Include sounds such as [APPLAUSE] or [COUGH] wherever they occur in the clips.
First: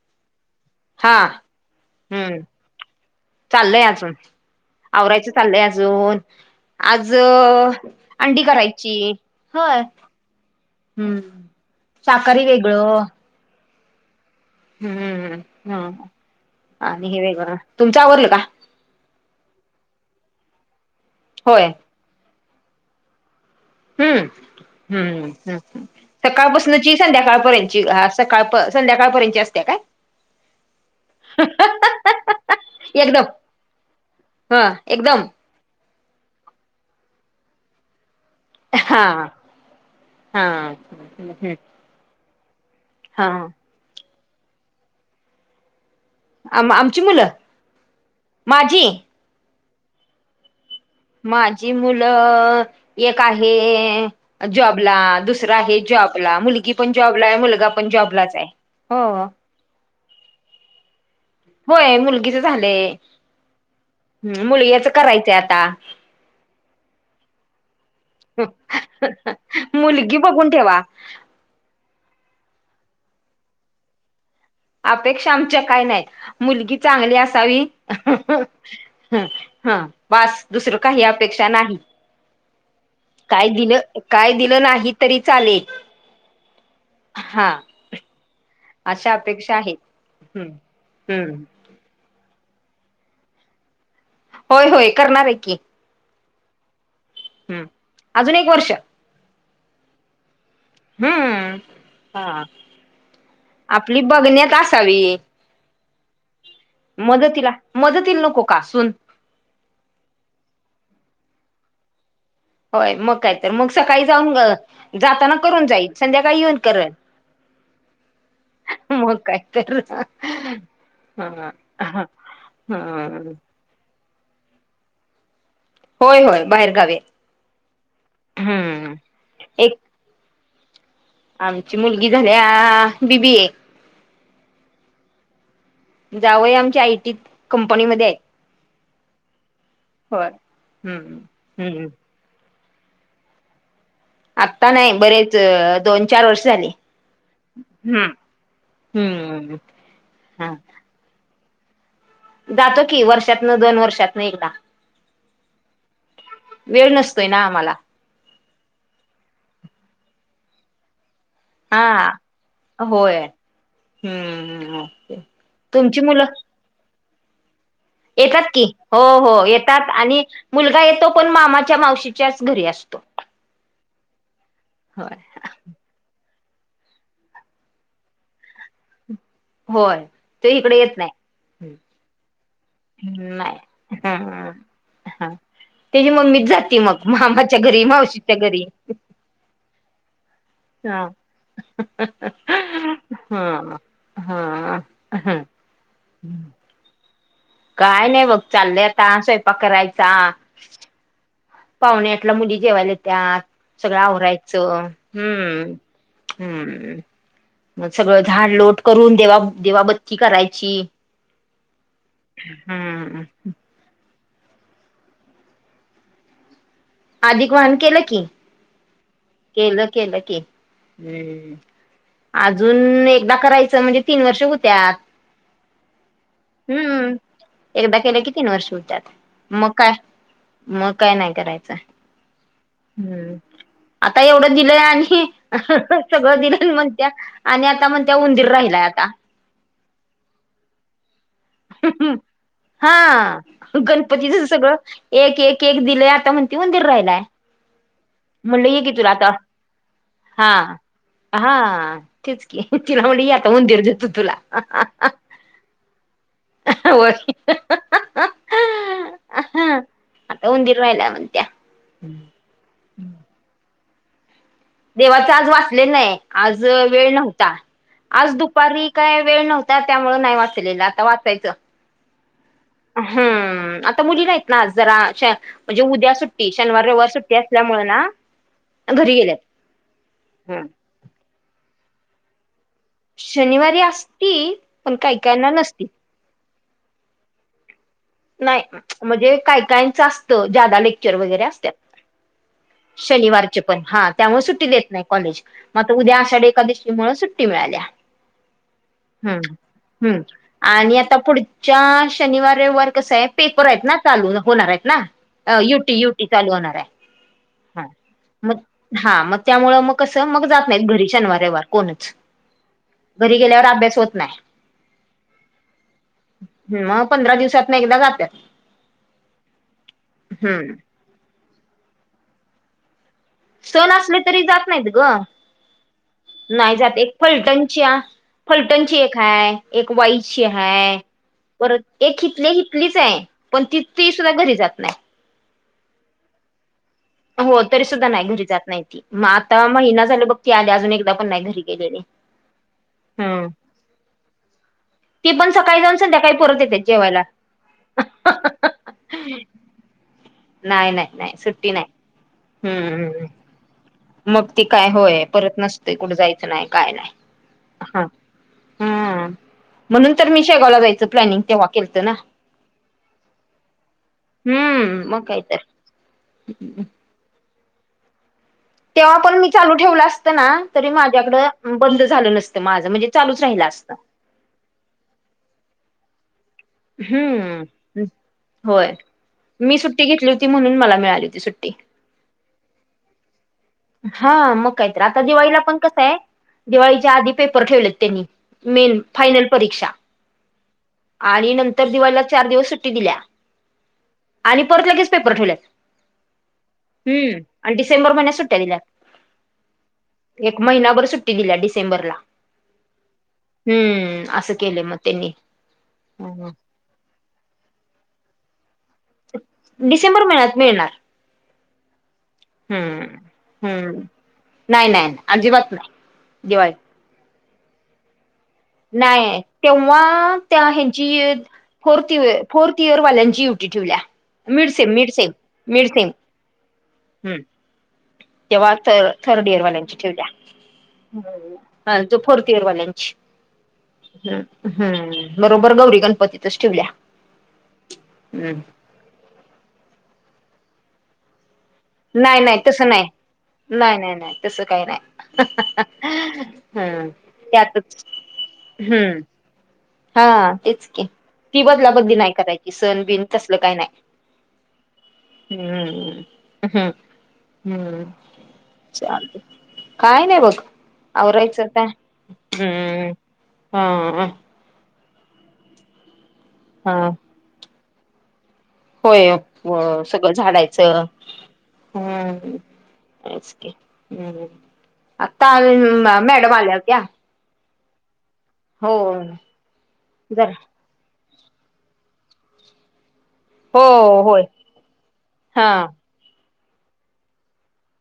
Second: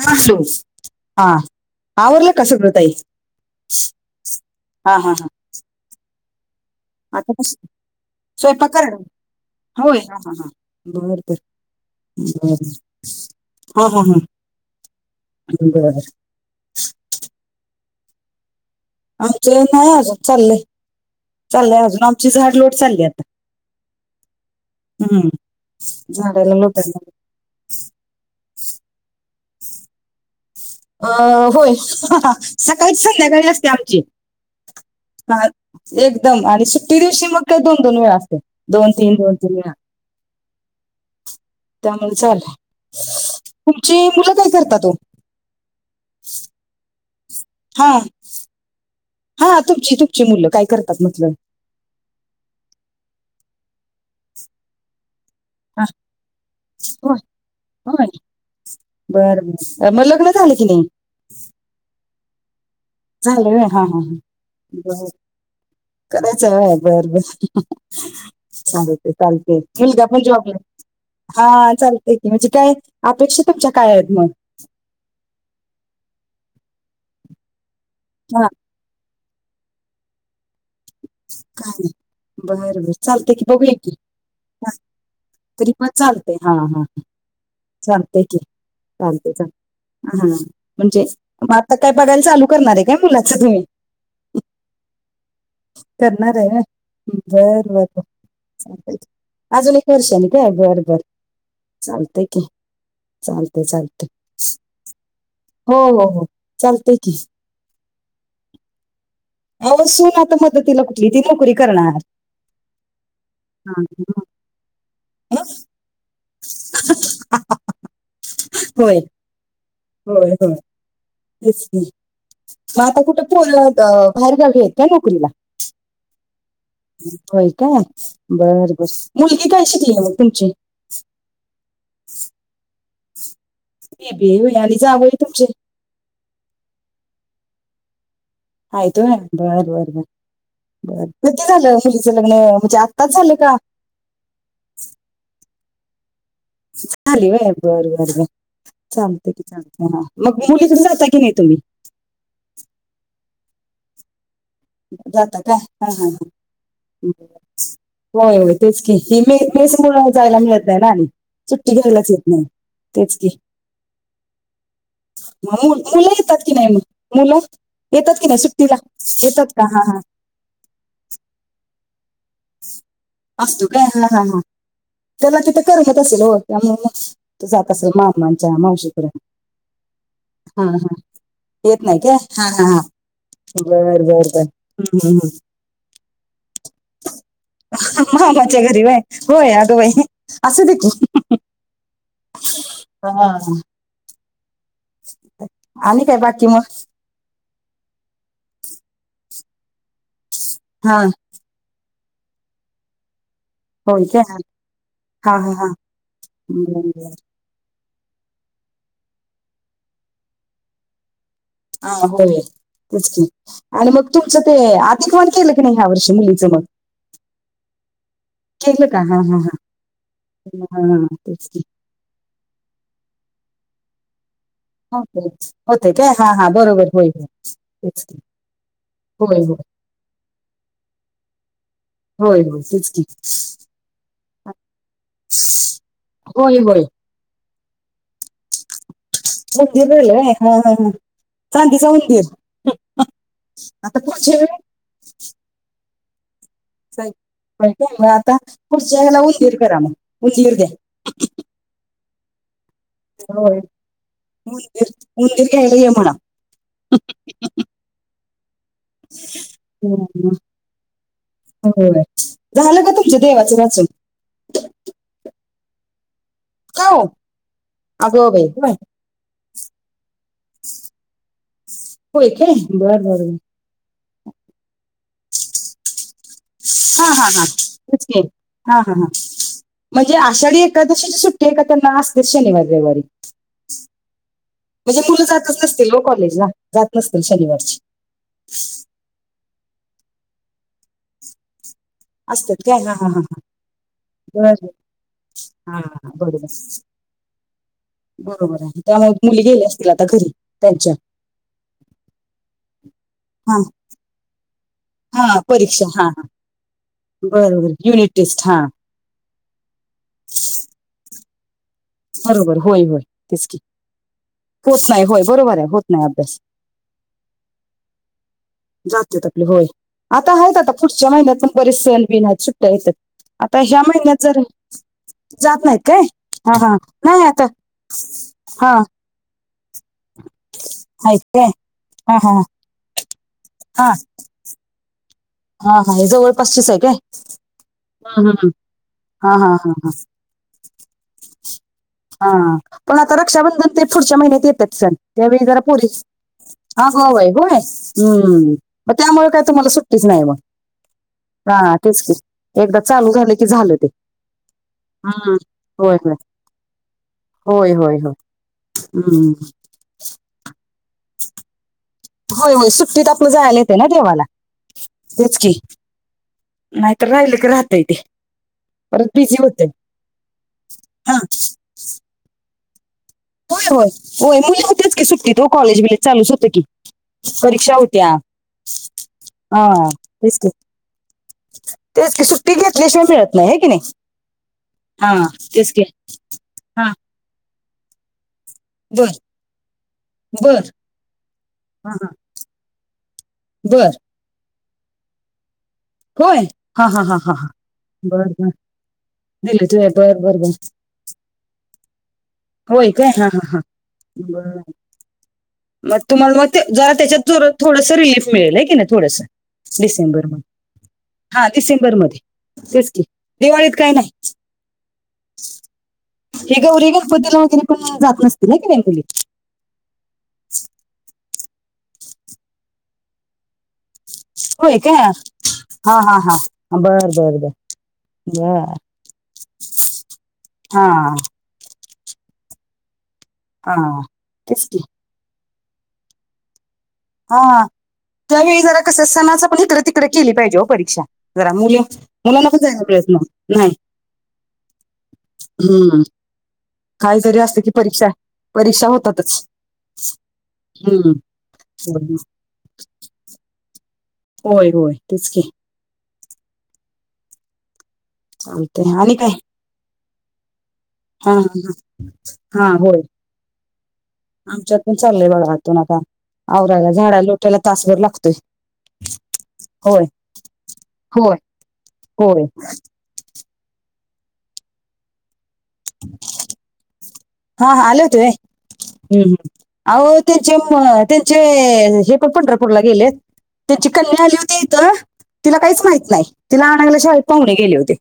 म्हणलो हा. आवरलं हम्म का संगळ ताई, चाललंय अजून हा-हा-हा. आवरायचं चाललंय अजून, आज, कस अंडी स्वयंपाक करणं करायची. होय, हा-हा-हा, हम्म शाकाहारी बरं-बरं. वेगळं हो-हो, हम्म. हम्म, हा-हा आणि हे वेगळं, तुमच आवरलं का? आमचे नाही अजून चाललंय, होय चाललंय अजून आमची झाड लोट चालली आता. हम्म हम्म-हम्म, हम्म झाडाला सकाळपासंनची लोटायला संध्याकाळपर्यंत जी हा सकाळ प संध्याकाळपर्यंतची असते काय? अ होय, सकाळच, एकदम संध्याकाळी असतिया आमची हा एकदम एकदम, आणि सुट्टी दिवशी मग काय दोन-दोन वेळा असतिया. दोन, हा तीन, दोन, तीन, वेळा हा त्यामुळे चालू. हा. तुमची, मुलं काय करता ओ? आम आमची, मुलं हा माझी. हा तुमची-तुमची मुलं काय करतात. म्हटलं माझी मुलं, एक आहे. जॉबला दुस दुसर आहे हा जॉबला, मुलगी पण होय जॉबला आहे. मुलगा पण होय जॉबलाच आहे. हो. बर मग लग्न झाले की नाही? होय मुलगीच झालंय, झालं व्हय? हा हा मुलग्याच करायचंय आता. करायच आहे व्हयं बरं-बरं. चालतंय-चालतंय मुलगा मुलगी पण बघून जॉबला ठेवा हा चालतंय की, म्हणजे काय, मग अपेक्षा तुमच्या काय आहेत मग? अपेक्षा आमच्या काय नाहीत. मुलगी चांगली असावी हा हम्म, हा बास दुसरं काही अपेक्षा नाही. बर बर चालतंय की काय दिल, बघूया की काय दिलं हा, नाही, तरी चालेल. तरी पण चालतंय हा हा हा. चालतंय की, अशा अपेक्षा आहेत चालतंय-चालतंय हा हम्म म्हणजे हम्म आता काय बघायला चालू करणार आहे काय मुलाचं तुम्ही? होय-होय करणार आहे की. करणार आहे होय हम्म बरं बरं अजून एक वर्ष चांग अजून एक वर्षांनी काय बरं बरं हम्म चालतंय हा की. चालतंय, आपली चालतंय, बघण्यात असावी हो, हो, हो. चालतंय की मदतीला मदतीला नको का सून. मग सून आता मदतीला कुठली ती नोकरी करणार. होय मग काय तर मग हा, सकाळी जाऊन जाताना हा. हं? करून जाई संध्याकाळी येऊन कर. होय, काय तर होय, हो. हा मग आता कुठं हम्म पोर बाहेर गावी आहेत का? नोकरीला होय होय बाहेर गावी होय काय बर बर हम्म मुलगी काय? एक शिकली म तुमची. आमची मुलगी झाल्या बी, बी आहे बी, बी होई आणि जावय तुमचे. जावंय आमच्या आयटी कंपनीमध्ये आहे. माहीत होय बरं, बरं, बर, बर, हम्म कधी झालं हम्म मुलीचं तीचं लग्न म्हणजे आत्ताच झालं का? आत्ता नाही बरेच दोन चार वर्ष झाली. चाले बाय बरं, बर, बर चालते की हम्म चालते हा मग मुलीकड जाता की नाही तुम्ही. जातो की वर्षातन दोन वर्षातन एकदा. जात का? हा हा वेळ ह. नसतोय ना आम्हाला होय होय तेच की ही मे पेस मुळ जायला मिळत आहे ना आणि. सुट्टी हा घ्यायलाच येत नाही तेच होय की. हम्म ओके म मु मुलं येतात की नाही मुलं. येतात की नाही सुट्टीला येतात. का हा हा आणि मुलगा येतो पण मामाच्या मावशी असत. असतो काय हा हा हा त्याला तिथं करमत असेल हो त्यामुळं तू जात असेल मामांच्या मावशीकडे. होय ते हा इकडे हा येत नाही. येत नाही का हा ह नाही बरं बरं बरं ह हम्् ह त्याची मम्मीच जाते मग मामाच्या घरी हम्म. मावशीच्या मामाच्या घरी. बाय होय अगोबाई! असू दे हा हा. आणि काय? बाकी मग काय नाही बघ चालले आता स्वयंपाक करायचा. हा. पावणे आटला मुली जेवायला त्या. सगळं होय काय आवरायचं हा हा हम्म, हा बरं, हम्म. बरं. मग सगळं झाड लोट करून देवा देवाबत्ती करायची. हा होय हम्म. तेचकी. आणि मग तुमचं ते आधिकवान केलं की नाही ह्या वर्षी मुलीचं मग. अधिक वान केलं की. केलं का हा हा हा केलं केलं क हा हा, तेच हम्. अजून एकदा करायचं म्हणजे तीन वर्ष होत्या होतेच होते काय हा हा बरोबर होय हम्म होय एकदा केलं की तीन वर्ष होत्यात. होय मग काय मग काय नाही करायचं. होय होय तेच कि. हम्म. आता एवढं दिलंय आणि सगळं होय दिलं होय म्हणत्या - आत्या म्हणतात उंदीर राहिलाय आता. खूप दिवस झाले हा हा हा. चांदीचा उंदीर हा आता गणपतीच पुढच्या वेळी सगळं. एक - एक - एक दिलेयं आता म्हणते उंदीर राहिलायं. म का पुढच्या ला उंदीर कारा मंग हा उंदीर द्या. हा. तेच कि तिला म्हण आता होय मंदिर जातो तुला. उंदीर उंदीर घ्यायला ये म्हणा व्हय. उंदीर राहिलाय म्हणत्या हो झालं का तुमच देवाचं वाचून. देवाच आज वाचले नाहीय आज का हो वेळ नव्हता अगो आज बाई होय दुपारी - काय वेळ नव्हता त्यामुळ नाही वाचलेलं आता वाचायचं. होय काे बरं बरं. हम्म, तर मुली ना आज जरा. म्हणजे उद्या सुट्टी शनिवार हा रविवार हा सुट्टी हा असल्यामुळे ना तेच की हा हा हा घरी गेल्यातं. म्हणजे आषाढी एकादशीची सुट्टी त्यांना असतेच शनिवारी रविवारी? शनिवारी असती पण काई - काई ना नसती. कॉलेज ला जात नसतील शनिवारची. नाही म्हणजे काय कायचं असतं ज्यादा लेक्चर वगैरे असतात. असतात काय हा हा हा शनिवारचे पण हा त्यामुळे सुट्टी बर देत नाही कॉलेज हा म उद्या बरोबर आषाढी एकादशी मूळ सुट्टी. ती मिळाल्या. बरोबर आहे त्यामुळे ह मुली गेल्या असतील आता हम्म घरी त्यांच्या आणि आता पुढच्या शनिवार- रविवार कसं हे. हा पेपर आहेत ना चालू होणार आहेत हा ना परीक्षा युटी- हा हा युटी चालू होणार आहे. बरोबर हा युनिट टेस्ट हा. मग हा मग त्यामुळं मग कसं मग जात नाहीत घरी शनिवार- रविवार. कोणच बरोबर घरी गेल्यावर अभ्यास होत नाही. होतं नाही होय बरोबर आहे होतं. नाही अभ्यास. ह मग पंधरा दिवसात ना एकदा जातात. जात आपले होय आता आहेत आता हम्म. पुढच्या महिन्यात पण बरे सण बिन आहेत सुट्ट्या येतात. आता ह्या सण असले महिन्यात जर तरी जात नाहीत ग जात नाहीत काय हा नाही हा. एक नाही आता फलटणची- हा फलटणची एक हाय आहे. एक वाईची हाय आहेत काय परत हा एक हा हितले हितलीच आहे. पण ति तीसं घरी जात नाही. हाहा हे जवळ पास ची आहे काय? हो तरी सुद्धा नाही हम्म, घरी हम्म. जात नाही त मग हा हा आता हा महिना झाल बघ ती आली अजून एकदा पण नाही घरी गेलेली. हा पण आता हम्म रक्षाबंधन ते पुढच्या महिन्यात येतात सण. ती त्यावेळी पण जरा सकाळी जाऊन पोलीस संध्याकाळी परत येते अगं जेवायला बाई होय हम् त्यामुळे काय तुम्हाला सुट्टया. नाही मग नाही नाही नाही सुट्टी हा नाही तेच क एकदा चालू हम्म झालं की झालं ते. मग ती काय होय हम्म परत नसतेय होय कुठे होय जायचं नाही काय नाही. होय होय हा हम्म होम् म्हणून तर शेगाव जायचं प्लॅनिंग तेव्हा. केलंत ना. होय होय सुट्टीत आपलं जायला येते. ना देवाला मग तेच काय की तर हम्म [UNINTELLIGIBLE] तर राहिलं की राहतय. ते परत तेव्हा पण बिझी मी होते चालू ठेवलं असतं ना, तरी हा माझ्याकड बंद झालं नसत. माझं म्हणजे चालूच राहिल होय होय असं. होय ना! तेच की सुट्टी हो कॉलेज वगैरे चालू असते. की परीक्षा हम्म होत्या होय! हा मी सुट्टी घेतली होती. म्हणून मला मिळाली होती. सुट्टी ते कि सुट्टी घेतल्या शिवाय मिळत नाही. हे की नाही! हा मग काय तर आता हा दिवाळीला तेच पण की कसं आहे. हा दिवाळीच्या आधी पेपर ठेवलेत. त्यांनी मेन बर फायनल परीक्षा बर आणि नंतर हा हा दिवाळीला चार दिवस सुट्टी दिल्या बर आणि परत लगेच. पेपर ठेवल्यात होय हा हा हा हा हम्म हा आणि डिसेंबर बर महिन्यात बर सुट्ट्या दिले तुझे बर बर दिल्यात बर एक महिनाभर सुट्टी दिल्या डिसेंबरला होय काय हा हा हा हम्म असं बर केलं. मग त्यांनी मग तुम्हाला मग जरा त्याच्यात थोडंसं रिलीफ मिळेल हाय की नाही. थोडस डिसेंबर महिन्यात मिळणार डिसेंबरमध्ये तेच कि हम्म दिवाळीत काही हम्म नाही. नाही नाही अजिबात नाही या दिवाळी गौरी गणपती वगैरे पण जात नसतील. ना कि मुली नाही तेव्हा! त्या यांची फोर्थ फोर्थ इयर वाल्यांची हे ठेवल्या होय मेडिसिन काय मेडिसिन हा मेडिसिन, हा हा बर हम् बर बर बर तेव्हा थर्ड इयर वाल्यांची ठेवल्या हा हा जो फोर्थ इयर वाल्यांची हा तेच हम्म की हम् बरोबर गौरी गणपतीतचं ठेवल्या हा हम्म त्यावेळी जरा कसं! सणाच पण तिकडे केली पाहिजे. हो परीक्षा जरा मुल नाही नाही तस नाही नाही नाही नाही, तस काही नाही. हम्म काय जरी असत. की त्यातच परीक्षा परीक्षा हम्म होतातच. हा तेच कि हम्म ती बदला बदली नाही. करायची सण बिन तसल काही नाही. होय होय, तेच की हम्म हम् हम्म चालतंय आणि काय चालतय काय नाही. बघ हा आवरायचं काय हम्म हम आमच्या चालय बागा आतून आता आवरायला हा झाडा लोटायला तासभर लागतोय. होय होय सगळं झाडायचं होय होय हम्म तेच कि आता मॅडम आल्या होत्या हा हा आले होतो होय! हो हम्म हम्म आहो जर त्याची त्यांचे हे पण पंढरपूरला गेलेत. हो त्याची कन्या आली होय होती. इंथ तिला हा काहीच माहित नाही. तिला आणायला शाळेत पाहुणे गेले होते.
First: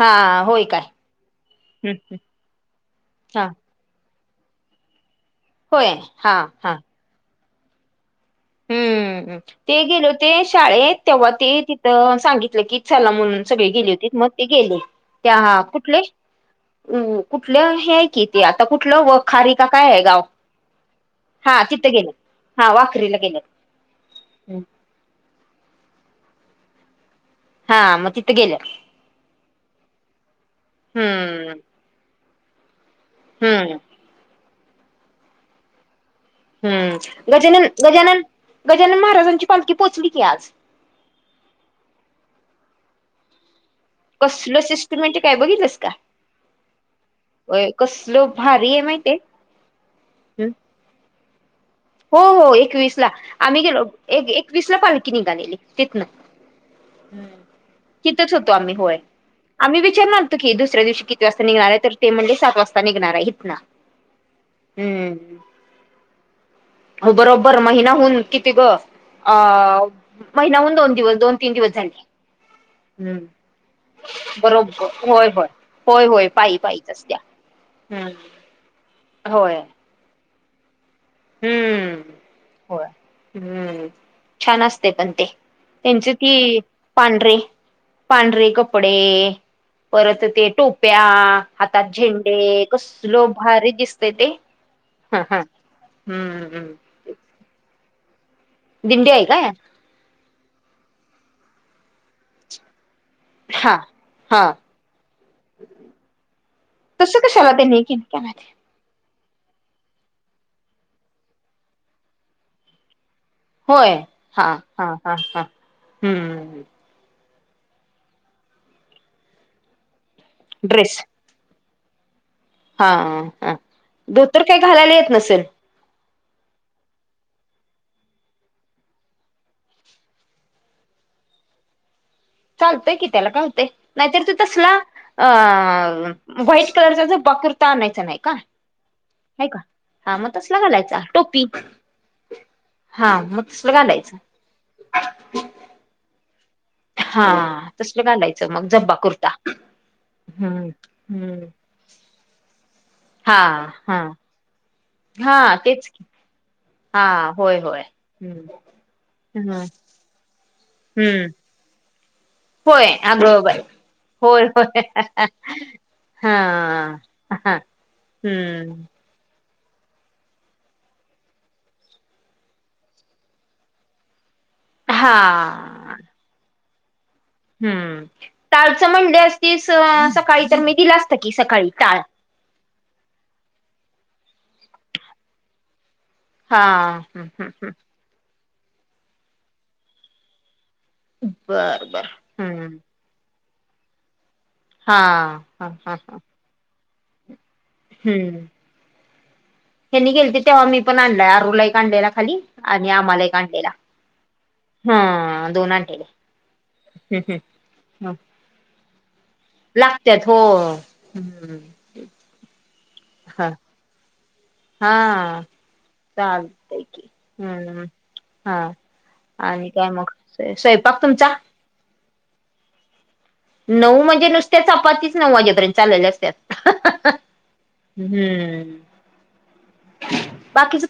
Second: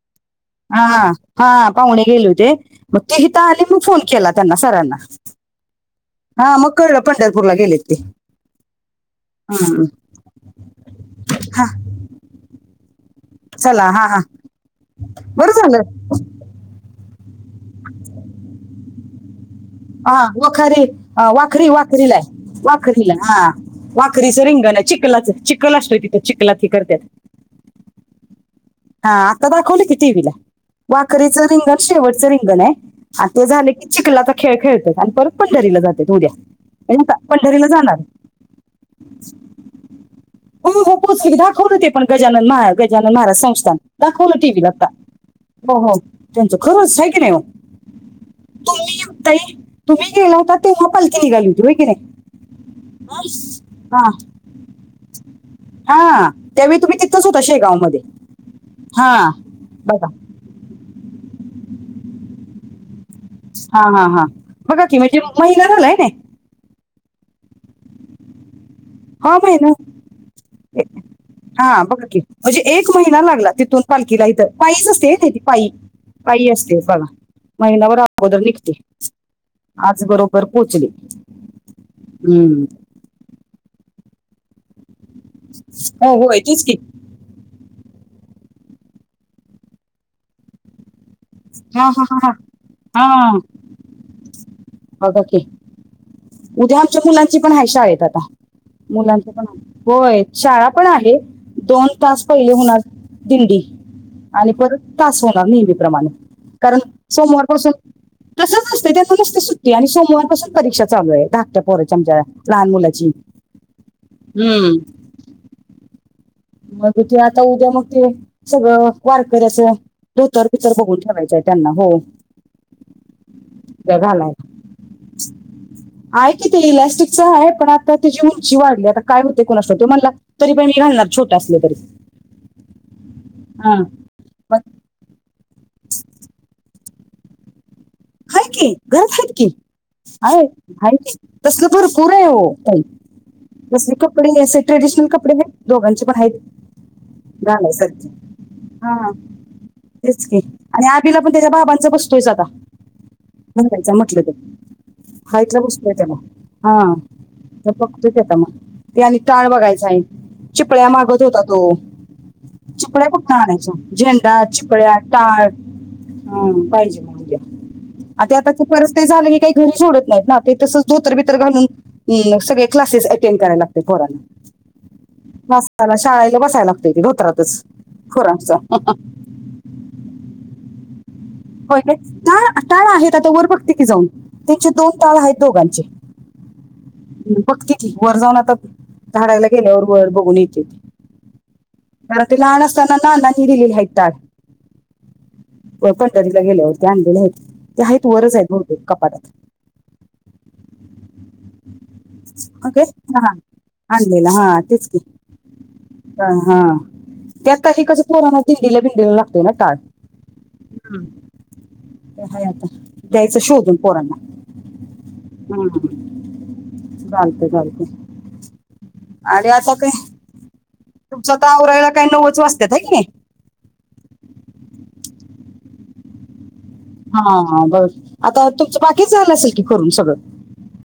हा होय हा काय? हा पाहुणे हम्म गेले होते. मग ते इंथ हा आली मग फोन केला. त्यांना सरांना हा मग कळलं पंढरपूरला गेलेते हम्म ते गेले होते. शाळेत तेव्हा ते हा तिथं सांगितलं. की चला म्हणून सगळे चला गेले हा होते. हा मग ते गेले बरं त्या झालं कुठले! कुठलं हे कि ते आता कुठलं व खारीका हा वखारी, वाखरी, तिथं वाखरी, गेलं लाय हा वाखरी ला. वाखरीला हा गेलं वाखरीचं रिंगन हे चखलाच, चिखल असतोय तिथं चिखलात ह करत. हा मग तीथ गेल्या. हा आता दाखवली की टीव्हीला वाकरीच हम्म रिंगण शेवटचं रिंगण आहे. आ ते झाले हम्म की चिखलाचा खेळ खेळत आणि परत पंढरीला जातात उद्या. हम्म, म्हणजे आता गजानन, पंढरीला जाणार गजानन, गजानन महाराजांची पालखी पोचली की आज. हो हो पोहोचले की दाखवल ते पण गजानन महा गजानन महाराज संस्थान. दाखवलं टी कसलं व्ही आता, सिस्टमॅटिक आहे हो, बघितलंस का हो त्यांच खरच की नाही हो? होय कसलं भारी आहे तुम्ही माहितीय आता तुम्ही गेला होता तेव्हा पलकी निघाली होती हाय की नाही? हो, हो एकवीस ला आम्ही गेलो हा एक, एकवीस ला पालखी निघालेली तिथन. हा त्यावेळी तुम्ही तिथच होता शेगावमध्ये, होतो आम्ही होय हा. आम्ही बघा विचारणारत की दुसऱ्या दिवशी किती वाजता निघणार तर ते म्हणले सात वाजता. निघणार आहे. इथनं हा हा हा बघा कि म्हणजे हम्म महिना झालाय ना? हो बरोबर महिना हुन किती ग अ हा महिण महिनाहून दोन दिवस दोन तीन हा दिवस बघा झाले. की म्हणजे एक महिना लागला तिथून पालकिला इथ बरोबर पईच असते की होय ती होय पई. होय, होय पाई पाईच असतेया. महिना भर अगोदर निघते. होय. आज बरोबर पोहोचली, हम्म हम्म. होय हम्म, छान असते पण ते त्यांच हो होय ती तेच की पांढरे, पांढरे कपडे परत ते टोप्या हा हातात हा हा हा झेंडे कसलो हा भारी दिसत ते, बघा ह, ह. की हम्म. उद्या आमच्या मुलांची पण हाय शाळेत आहेत आता, दिंडी आहे मुलांची पण. काय होय, शाळा पण आहे दोन तास पहिले होणार. दिंडी हा हा आणि परत तास होणार नेहमी प्रमाणे. कारण तसं सोमवार कशाला पासून त्यांनी केली काय माहिती तस नसते त्याना नसते सुट्टी आणि सोमवार पासून परीक्षा चालू आहे धाकट्या पोरची आमच्या लहान मुलाची. होय, हा हम्म हा हा हा हम्म. मग ते आता उद्या मग ते सगळं वारकऱ्याचं धोतर बितर ड्रेस बघून ठेवायचं आहे. त्यांना हो. हा हा उद्या धोतर घालायला काही घालायला येत नसेल? आहे कि ते इलॅस्टिकचं आहे पण आता तिची उंची वाढली आता काय होते कुणाच ठाऊक तुम्हाला तरी बाई मी घालणार छोटं असल तरी चालतोय की त्याला का होतेय हा नाहीतर तू मग तसला अ वाईट कलरचा बाक काय की घरात आहे की. हा मग आहे, तसला हाय घालायचा की टोपी तसल पुर आहे हो ताई हा मग तसलं तसले घालायचं कपडे ट्रेडिशनल कपडे हे दोघांचे पण आहेत. हा दुसर घालायसारखे घालायचं मग जब्बा हा कुर्ता. तेच की हम्म आणि आबीला पण हम्म त्याच्या बाबांचा बसतोय च आता. हा बदलायचा हा म्हटलं तर. हाय हा त्या गोष्टी तेच की द्यायच्या मग अ हा होय तर होय बघतोय त्या का मग. हम्म ते आणि टाळ हम्म बघायचा आहे. चिपळ्या मागत होता तो. होय चिपळ्या कुठन अगं बाई आणायच्या. झेंडा, होय होय चिपळ्या, टाळ हा ह पाहिजे. हा आत्या आता हम्म परस ते झाल की काही घरी सोडत नाहीत ना. ते तसच धोतर बीतर घालून हम्म, मग सगळे क्लासेस अटेंड करायला लागते पोरांना. हा त्याला शाळेला बसाय लागतेय की धोत्रात. हम्म, टाळच म्हणली असतीस सकाळी तर मी दिल असत की सकाळी होय काय? टाळ. टाळ टाळ आहेत. आता वर बघते की जाऊन. त्यांचे दोन टाळ आहेत दोघांचे. हा बघते की. वर जाऊन आता, झाडायला गेल्यावर वर बघून येते. बर बर कारण ते लहान हम्म असताना नानांनी दिलेले आहेत टाळ. हा हा प हा हा पंढरीला गेल्यावर. ते आणलेले आहेत. ते आहेत वरच हम्म आहेत बघुतेक कपाटात. त्यांनी गेलती तेव्हा मी पण आणलाय आरूला एक आणलेला खाली. ओके आणि आम्हाला हा एक आणलेला. आणलेला हा तेच की. हा हम्म हम्म त्या कधी कस पोरांना दिंडीला बिंडीला लाग लागत्यात हो. हाय आता. द्यायच हा शोधून पोरांना. हा हम्म. चलतय की. चालतंय हम्म चालतंय हा आणि आता काय, मग स्वयंपाक तुमच तुमचा तर आवरायला काही नवुच वाजतात आहे की नाही. नऊ म्हणजे, नुसत्या चपातीच नऊ वाजेपर्यंत चाललेल्या असत्यात. हा बर आता हम्म तुमच बाकीच झाल असेल की करून सगळ. बाकीच